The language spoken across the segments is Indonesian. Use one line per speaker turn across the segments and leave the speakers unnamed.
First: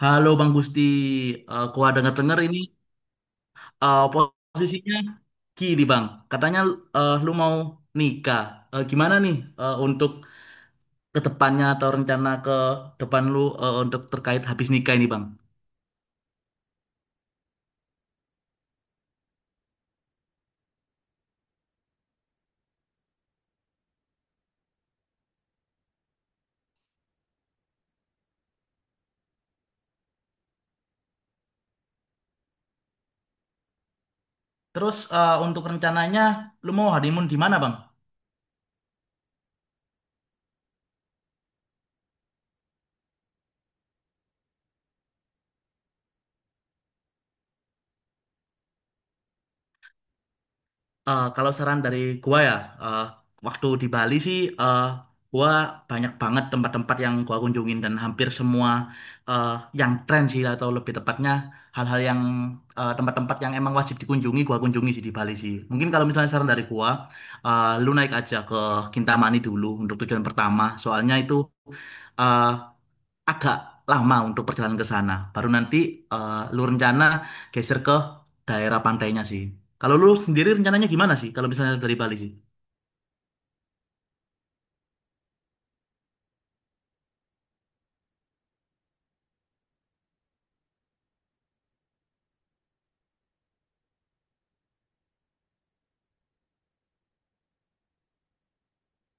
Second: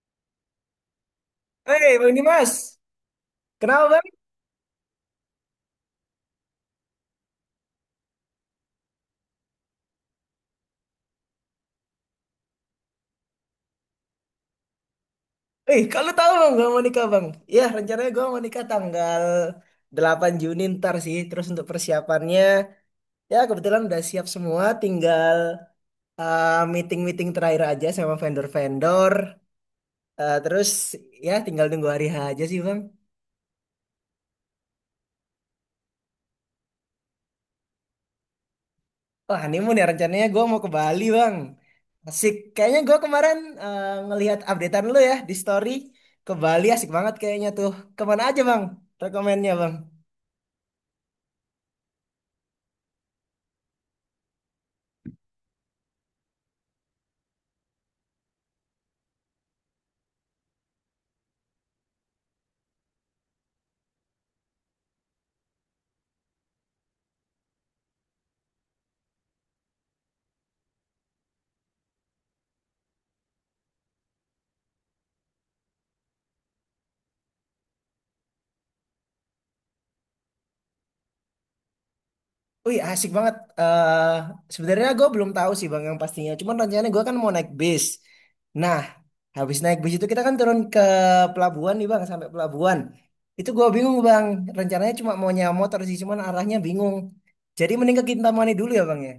Halo Bang Gusti. Gua
Hei, Bang
denger-denger ini,
Dimas. Kenapa, Bang?
posisinya kiri Bang. Katanya lu mau nikah. Gimana nih, untuk ke depannya atau rencana ke depan lu, untuk terkait habis nikah ini Bang?
Eh, kalau tahu, Bang, gua mau nikah, Bang. Ya, rencananya gua mau nikah tanggal 8 Juni ntar sih. Terus untuk persiapannya, ya kebetulan udah siap semua. Tinggal meeting-meeting terakhir aja sama vendor-vendor. Terus, ya tinggal nunggu hari H aja sih, Bang.
Terus untuk rencananya lu mau honeymoon di mana Bang?
Oh, honeymoon ya rencananya gua mau ke Bali, Bang. Asik. Kayaknya gua kemarin ngelihat updatean lu ya di story. Ke Bali asik banget kayaknya tuh. Kemana aja, Bang? Rekomennya, Bang.
Kalau saran dari gua ya, eh, waktu di Bali sih, gua banyak banget tempat-tempat yang gua kunjungin, dan hampir semua eh, yang tren sih, atau lebih tepatnya hal-hal yang, tempat-tempat yang emang wajib dikunjungi gua kunjungi sih di Bali sih. Mungkin kalau misalnya saran dari gua, lu naik aja ke Kintamani dulu untuk tujuan pertama. Soalnya itu eh, agak lama untuk perjalanan ke sana. Baru nanti lu rencana geser ke daerah pantainya sih. Kalau lu sendiri rencananya gimana sih? Kalau misalnya dari Bali sih?
Wih, asik banget. eh Sebenarnya gue belum tahu sih Bang yang pastinya. Cuman rencananya gue kan mau naik bis. Nah, habis naik bis itu kita kan turun ke pelabuhan nih Bang, sampai pelabuhan. Itu gue bingung Bang. Rencananya cuma mau nyewa motor sih, cuman arahnya bingung. Jadi mending ke Kintamani dulu ya Bang ya.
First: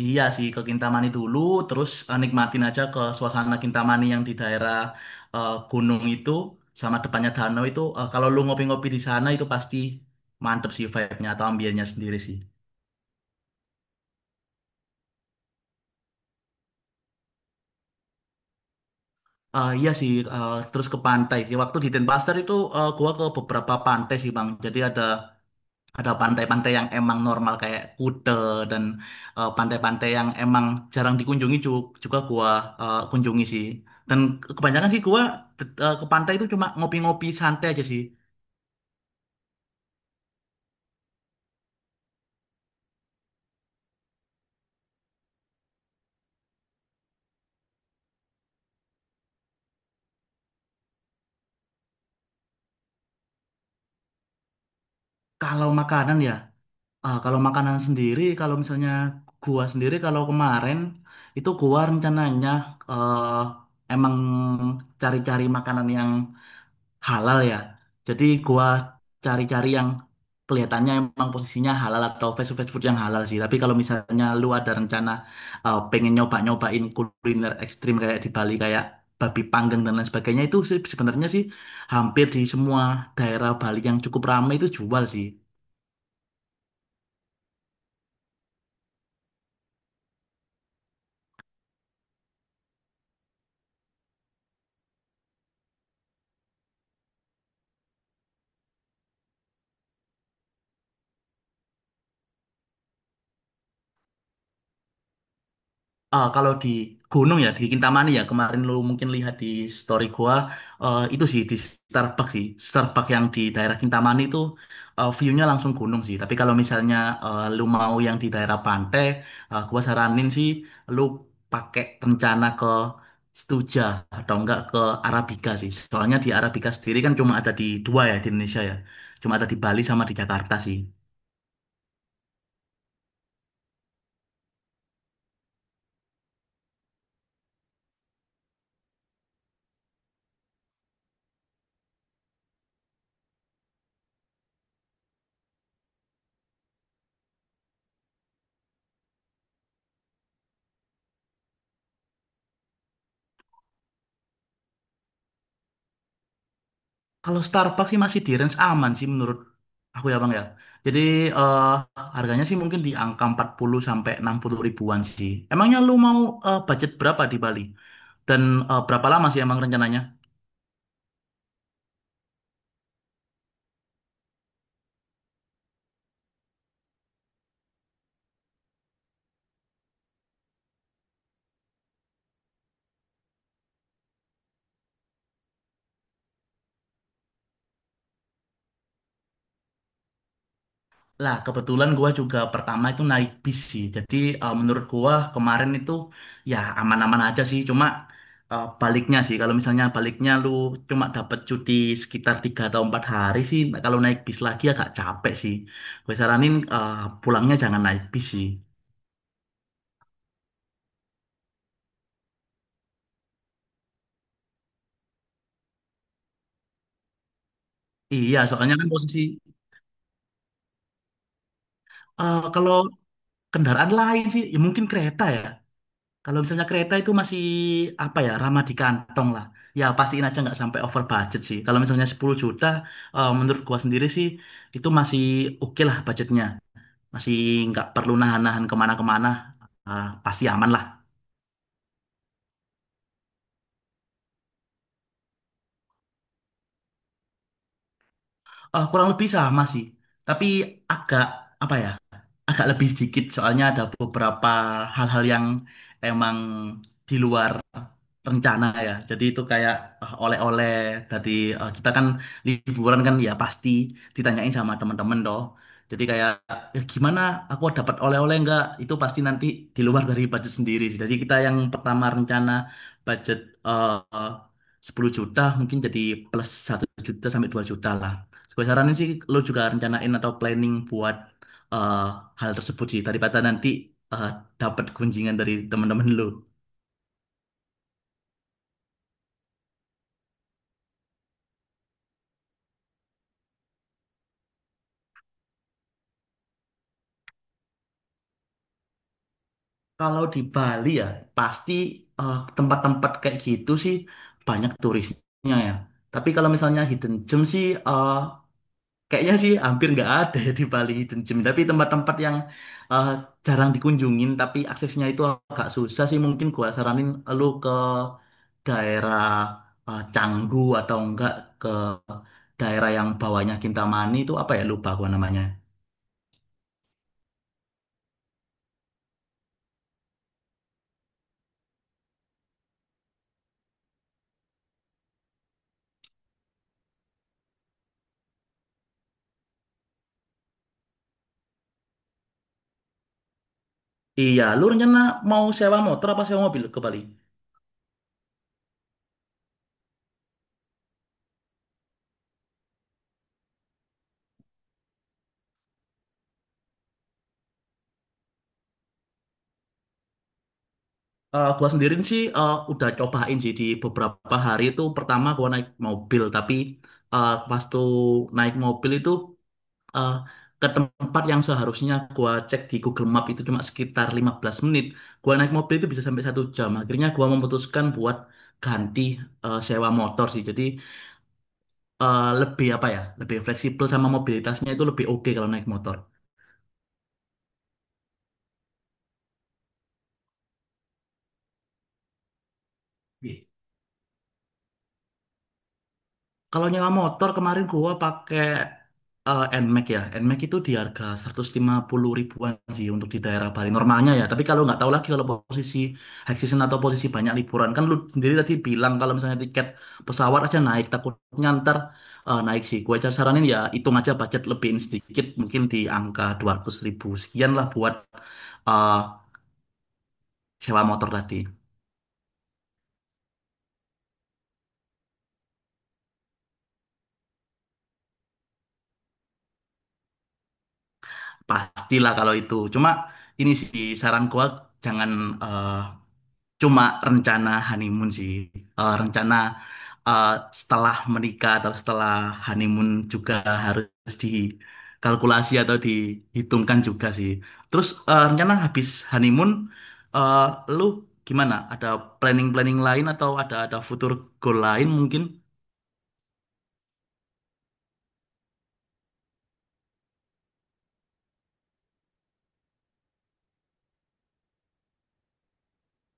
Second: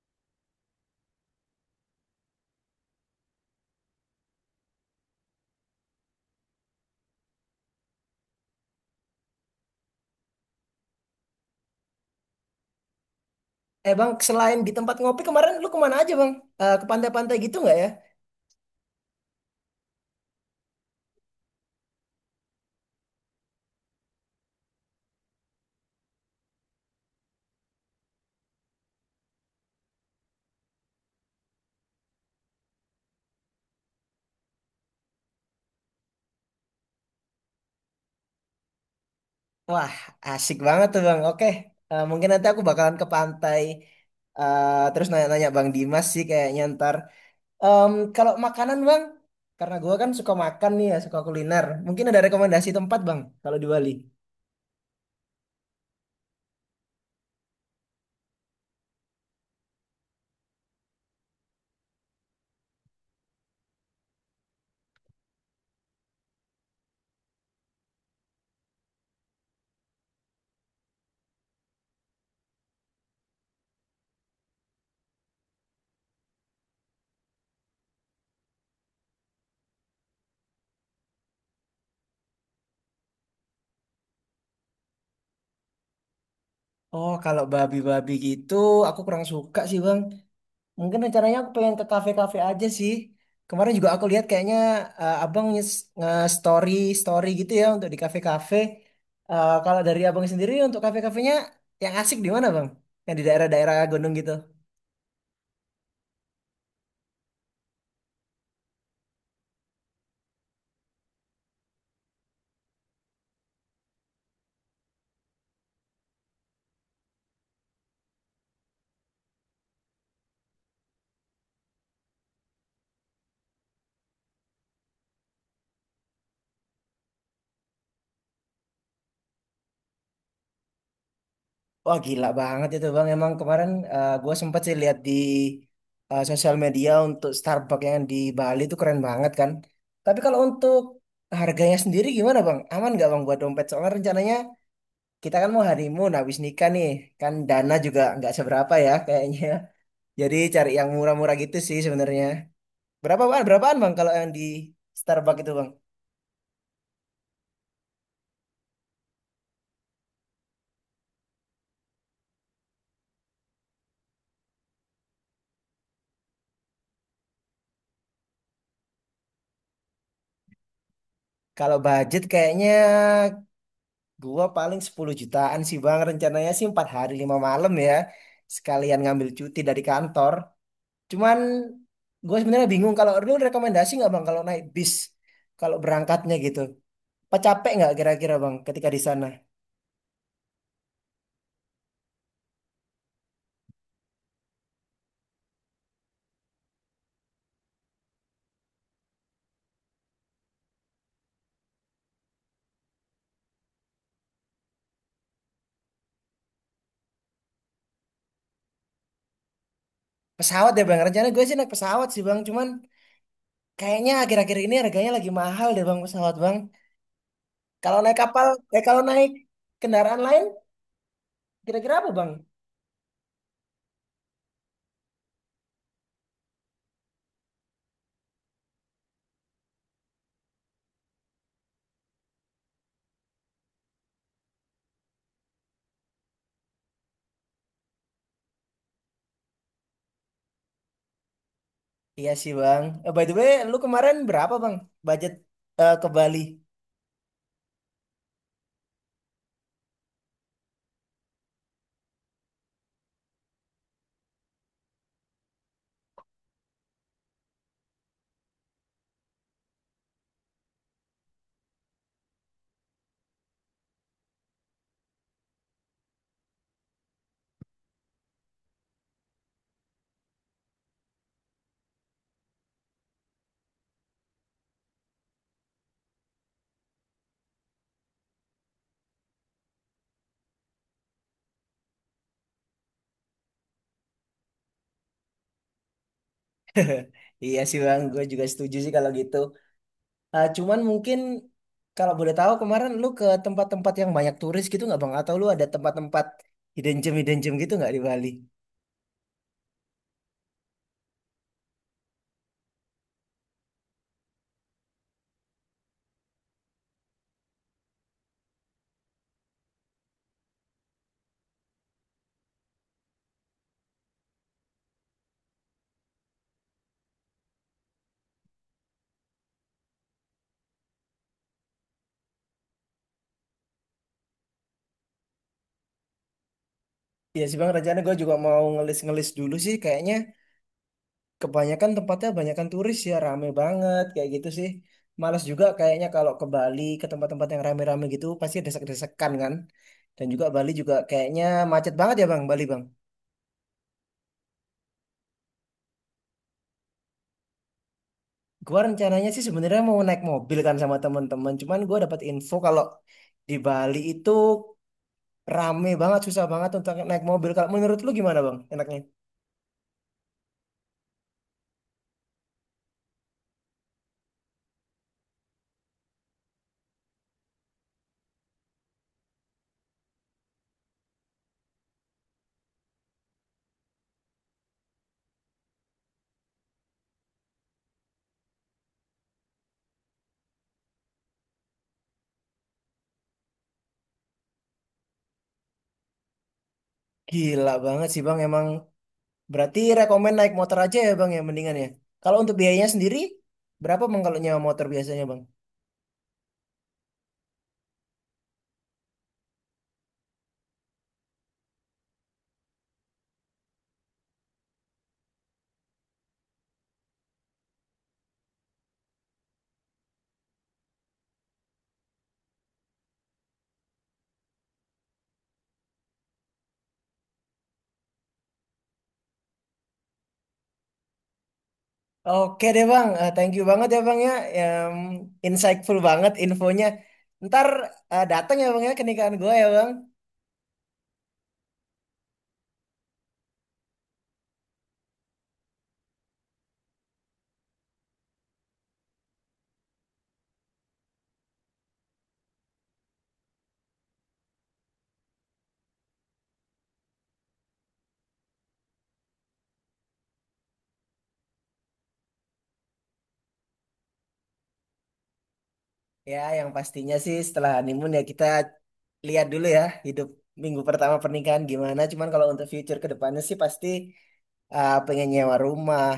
Iya sih, ke Kintamani dulu, terus nikmatin aja ke suasana Kintamani yang di daerah, gunung itu sama depannya danau itu. Eh, kalau lu ngopi-ngopi di sana itu pasti mantep sih, vibe-nya atau ambiennya sendiri sih.
Eh Bang, selain di tempat ngopi kemarin lu kemana aja Bang? Eh, ke pantai-pantai gitu nggak ya?
Iya sih, terus ke pantai sih. Waktu di Denpasar itu gua ke beberapa pantai sih Bang. Jadi ada. Ada pantai-pantai yang emang normal kayak Kute, dan pantai-pantai yang emang jarang dikunjungi juga gua kunjungi sih. Dan kebanyakan sih gua, ke pantai itu cuma ngopi-ngopi santai aja sih.
Wah, asik banget tuh Bang. Oke, mungkin nanti aku bakalan ke pantai. Terus nanya-nanya Bang Dimas sih kayaknya ntar. Kalau makanan bang, karena gua kan suka makan nih ya, suka kuliner. Mungkin ada rekomendasi tempat bang, kalau di Bali.
Kalau makanan ya, kalau makanan sendiri, kalau misalnya gua sendiri kalau kemarin itu gua rencananya, eh, emang cari-cari makanan yang halal ya. Jadi gua cari-cari yang kelihatannya emang posisinya halal, atau fast food yang halal sih. Tapi kalau misalnya lu ada rencana pengen nyoba-nyobain kuliner ekstrim kayak di Bali, kayak babi panggang dan lain sebagainya, itu sih sebenarnya sih hampir di semua daerah Bali yang cukup ramai itu jual sih.
Oh, kalau babi-babi gitu, aku kurang suka sih bang. Mungkin rencananya aku pengen ke kafe-kafe aja sih. Kemarin juga aku lihat kayaknya abang nge- nge-story story gitu ya untuk di kafe-kafe. Eh, kalau dari abang sendiri untuk kafe-kafenya yang asik di mana bang? Yang di daerah-daerah gunung gitu.
Ah, kalau di gunung ya di Kintamani ya, kemarin lu mungkin lihat di story gua, itu sih di Starbucks sih, Starbucks yang di daerah Kintamani itu, view-nya langsung gunung sih. Tapi kalau misalnya lu mau yang di daerah pantai, gua saranin sih lu pakai rencana ke Stuja, atau enggak ke Arabica sih, soalnya di Arabica sendiri kan cuma ada di dua ya di Indonesia ya, cuma ada di Bali sama di Jakarta sih.
Wah gila banget itu bang. Emang kemarin gue sempet sih lihat di sosial media untuk Starbucks yang di Bali itu keren banget kan. Tapi kalau untuk harganya sendiri gimana bang? Aman nggak bang buat dompet? Soalnya rencananya kita kan mau honeymoon habis nikah nih. Kan dana juga nggak seberapa ya kayaknya. Jadi cari yang murah-murah gitu sih sebenarnya. Berapa bang? Berapaan bang kalau yang di Starbucks itu bang?
Kalau Starbucks sih masih di range aman sih menurut aku ya Bang ya. Jadi eh, harganya sih mungkin di angka 40 sampai 60 ribuan sih. Emangnya lu mau, budget berapa di Bali? Dan berapa lama sih emang rencananya?
Kalau budget kayaknya gua paling 10 jutaan sih Bang. Rencananya sih 4 hari 5 malam ya. Sekalian ngambil cuti dari kantor. Cuman gue sebenarnya bingung kalau lu rekomendasi nggak Bang kalau naik bis kalau berangkatnya gitu. Apa capek nggak kira-kira Bang ketika di sana?
Lah, kebetulan gua juga pertama itu naik bis sih. Jadi menurut gua kemarin itu ya aman-aman aja sih. Cuma baliknya sih. Kalau misalnya baliknya lu cuma dapat cuti sekitar 3 atau 4 hari sih. Nah, kalau naik bis lagi agak capek sih. Gue saranin pulangnya jangan naik bis sih.
Pesawat ya Bang. Rencana gue sih naik pesawat sih Bang. Cuman kayaknya akhir-akhir ini harganya lagi mahal deh Bang pesawat Bang. Kalau naik
Iya,
kapal,
soalnya kan
kalau
posisi,
naik kendaraan lain kira-kira apa Bang?
kalau kendaraan lain sih, ya mungkin kereta ya. Kalau misalnya kereta itu masih apa ya, ramah di kantong lah. Ya pastiin aja nggak sampai over budget sih. Kalau misalnya 10 juta, menurut gua sendiri sih itu masih oke lah budgetnya. Masih nggak perlu nahan-nahan kemana-kemana. Ah, pasti aman lah.
Iya sih Bang. By the way, lu kemarin berapa Bang budget ke Bali?
Eh, kurang lebih sama sih. Tapi agak, apa ya? Agak lebih sedikit, soalnya ada beberapa hal-hal yang emang di luar rencana ya. Jadi itu kayak oleh-oleh tadi, kita kan liburan kan ya, pasti ditanyain sama teman-teman toh. Jadi kayak, "Eh, gimana, aku dapat oleh-oleh enggak?" Itu pasti nanti di luar dari budget sendiri sih. Jadi kita yang pertama rencana budget eh 10 juta, mungkin jadi plus satu juta sampai 2 juta lah. Gue saranin sih lo juga rencanain atau planning buat eh, hal tersebut sih, daripada nanti eh, dapat gunjingan dari teman-teman lu.
Iya sih Bang, gue juga setuju sih kalau gitu. Ah, cuman mungkin kalau boleh tahu kemarin lu ke tempat-tempat yang banyak turis gitu nggak Bang? Atau lu ada tempat-tempat hidden gem gitu nggak di Bali?
Kalau di Bali ya pasti tempat-tempat kayak gitu sih banyak turisnya ya. Tapi kalau misalnya hidden gem sih, kayaknya sih hampir nggak ada ya di Bali Hidden Gem. Tapi tempat-tempat yang eh, jarang dikunjungin, tapi aksesnya itu agak susah sih. Mungkin gua saranin lu ke daerah Canggu, atau enggak ke daerah yang bawahnya Kintamani itu apa ya? Lupa gua namanya.
Iya sih Bang, rencana gue juga mau ngelis-ngelis dulu sih. Kayaknya kebanyakan tempatnya banyakan turis ya, rame banget kayak gitu sih. Males juga kayaknya kalau ke Bali ke tempat-tempat yang rame-rame gitu pasti desek-desekan kan. Dan juga Bali juga kayaknya macet banget ya Bang, Bali Bang.
Iya, lu rencana mau sewa motor apa sewa mobil ke Bali?
Gua rencananya sih sebenarnya mau naik mobil kan sama teman-teman. Cuman gua dapat info kalau di Bali itu rame banget, susah banget untuk naik mobil. Kalau menurut lu gimana bang? Enaknya?
Gua sendiri sih udah cobain sih. Di beberapa hari itu pertama gua naik mobil, tapi pas tuh naik mobil itu eh, ke tempat yang seharusnya gua cek di Google Map itu cuma sekitar 15 menit, gua naik mobil itu bisa sampai satu jam. Akhirnya gua memutuskan buat ganti, sewa motor sih. Jadi lebih apa ya, lebih fleksibel, sama mobilitasnya itu lebih oke kalau naik motor.
Gila banget sih bang. Emang berarti rekomen naik motor aja ya bang ya mendingan ya. Kalau untuk biayanya sendiri
Gitu.
berapa bang kalau nyewa motor biasanya bang?
Kalau nyewa motor kemarin gua pakai, Nmax ya. Nmax itu di harga 150 ribuan sih untuk di daerah Bali normalnya ya. Tapi kalau nggak tahu lagi kalau posisi high season, atau posisi banyak liburan, kan lu sendiri tadi bilang kalau misalnya tiket pesawat aja naik, takutnya ntar naik sih. Gue aja saranin ya, hitung aja budget, lebihin sedikit mungkin di angka 200 ribu sekian lah buat eh, sewa motor tadi.
Oke deh bang, thank you banget ya bang ya, Em, insightful banget infonya. Ntar datang ya bang ya ke nikahan gue ya bang.
Pastilah kalau itu. Cuma ini sih saran gua, jangan eh, cuma rencana honeymoon sih. Rencana eh, setelah menikah atau setelah honeymoon juga harus dikalkulasi atau dihitungkan juga sih. Terus rencana habis honeymoon, eh, lu gimana? Ada planning-planning lain, atau ada future goal lain mungkin?
Ya, yang pastinya sih setelah honeymoon ya kita lihat dulu ya hidup minggu pertama pernikahan gimana. Cuman kalau untuk future ke depannya sih pasti pengen nyewa rumah.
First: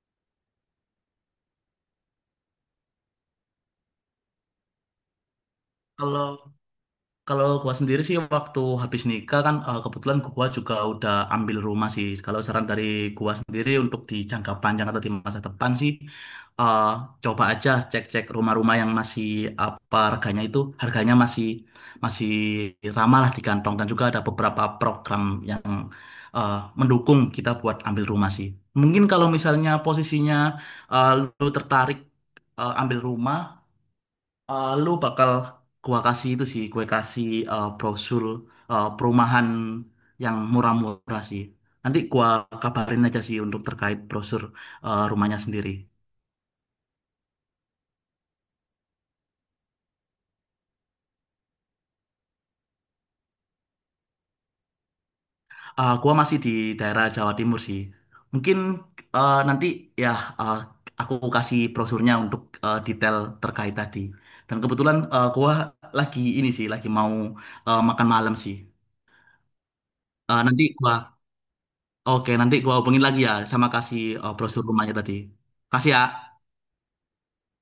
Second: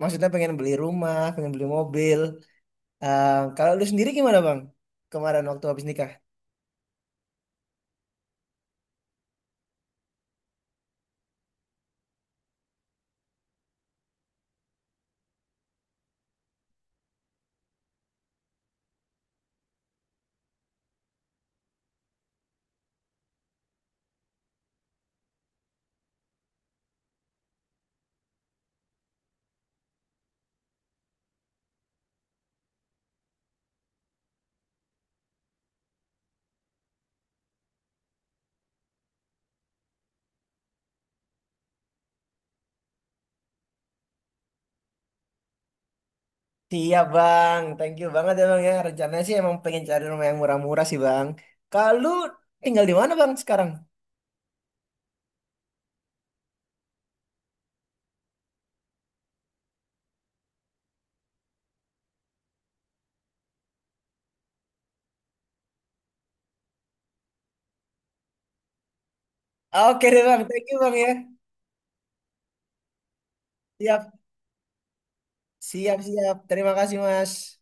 Maksudnya pengen beli rumah, pengen beli mobil. Eh, Kalau lu sendiri gimana bang? Kemarin waktu habis nikah.
Kalau Kalau gua sendiri sih waktu habis nikah kan, kebetulan gua juga udah ambil rumah sih. Kalau saran dari gua sendiri untuk di jangka panjang atau di masa depan sih, eh, coba aja cek-cek rumah-rumah yang masih apa, harganya itu harganya masih masih ramah lah di kantong, dan juga ada beberapa program yang eh, mendukung kita buat ambil rumah sih. Mungkin kalau misalnya posisinya eh, lu tertarik ambil rumah. Eh, lu bakal gua kasih itu sih, gue kasih brosur perumahan yang murah-murah sih. Nanti gua kabarin aja sih untuk terkait brosur rumahnya sendiri.
Siap bang, thank you banget ya bang ya. Rencananya sih emang pengen cari rumah yang murah-murah sih bang. Kalau lu tinggal di mana bang sekarang?
Eh, gua masih di daerah Jawa Timur sih. Mungkin nanti ya, eh, aku kasih brosurnya untuk detail terkait tadi. Dan kebetulan gua lagi ini sih, lagi mau makan malam sih.
Oke deh bang,
Eh,
thank
nanti
you bang ya.
gua Oke, nanti gua hubungin lagi ya, sama kasih
Siap,
brosur rumahnya tadi. Kasih
siap,
ya.
siap. Terima kasih mas.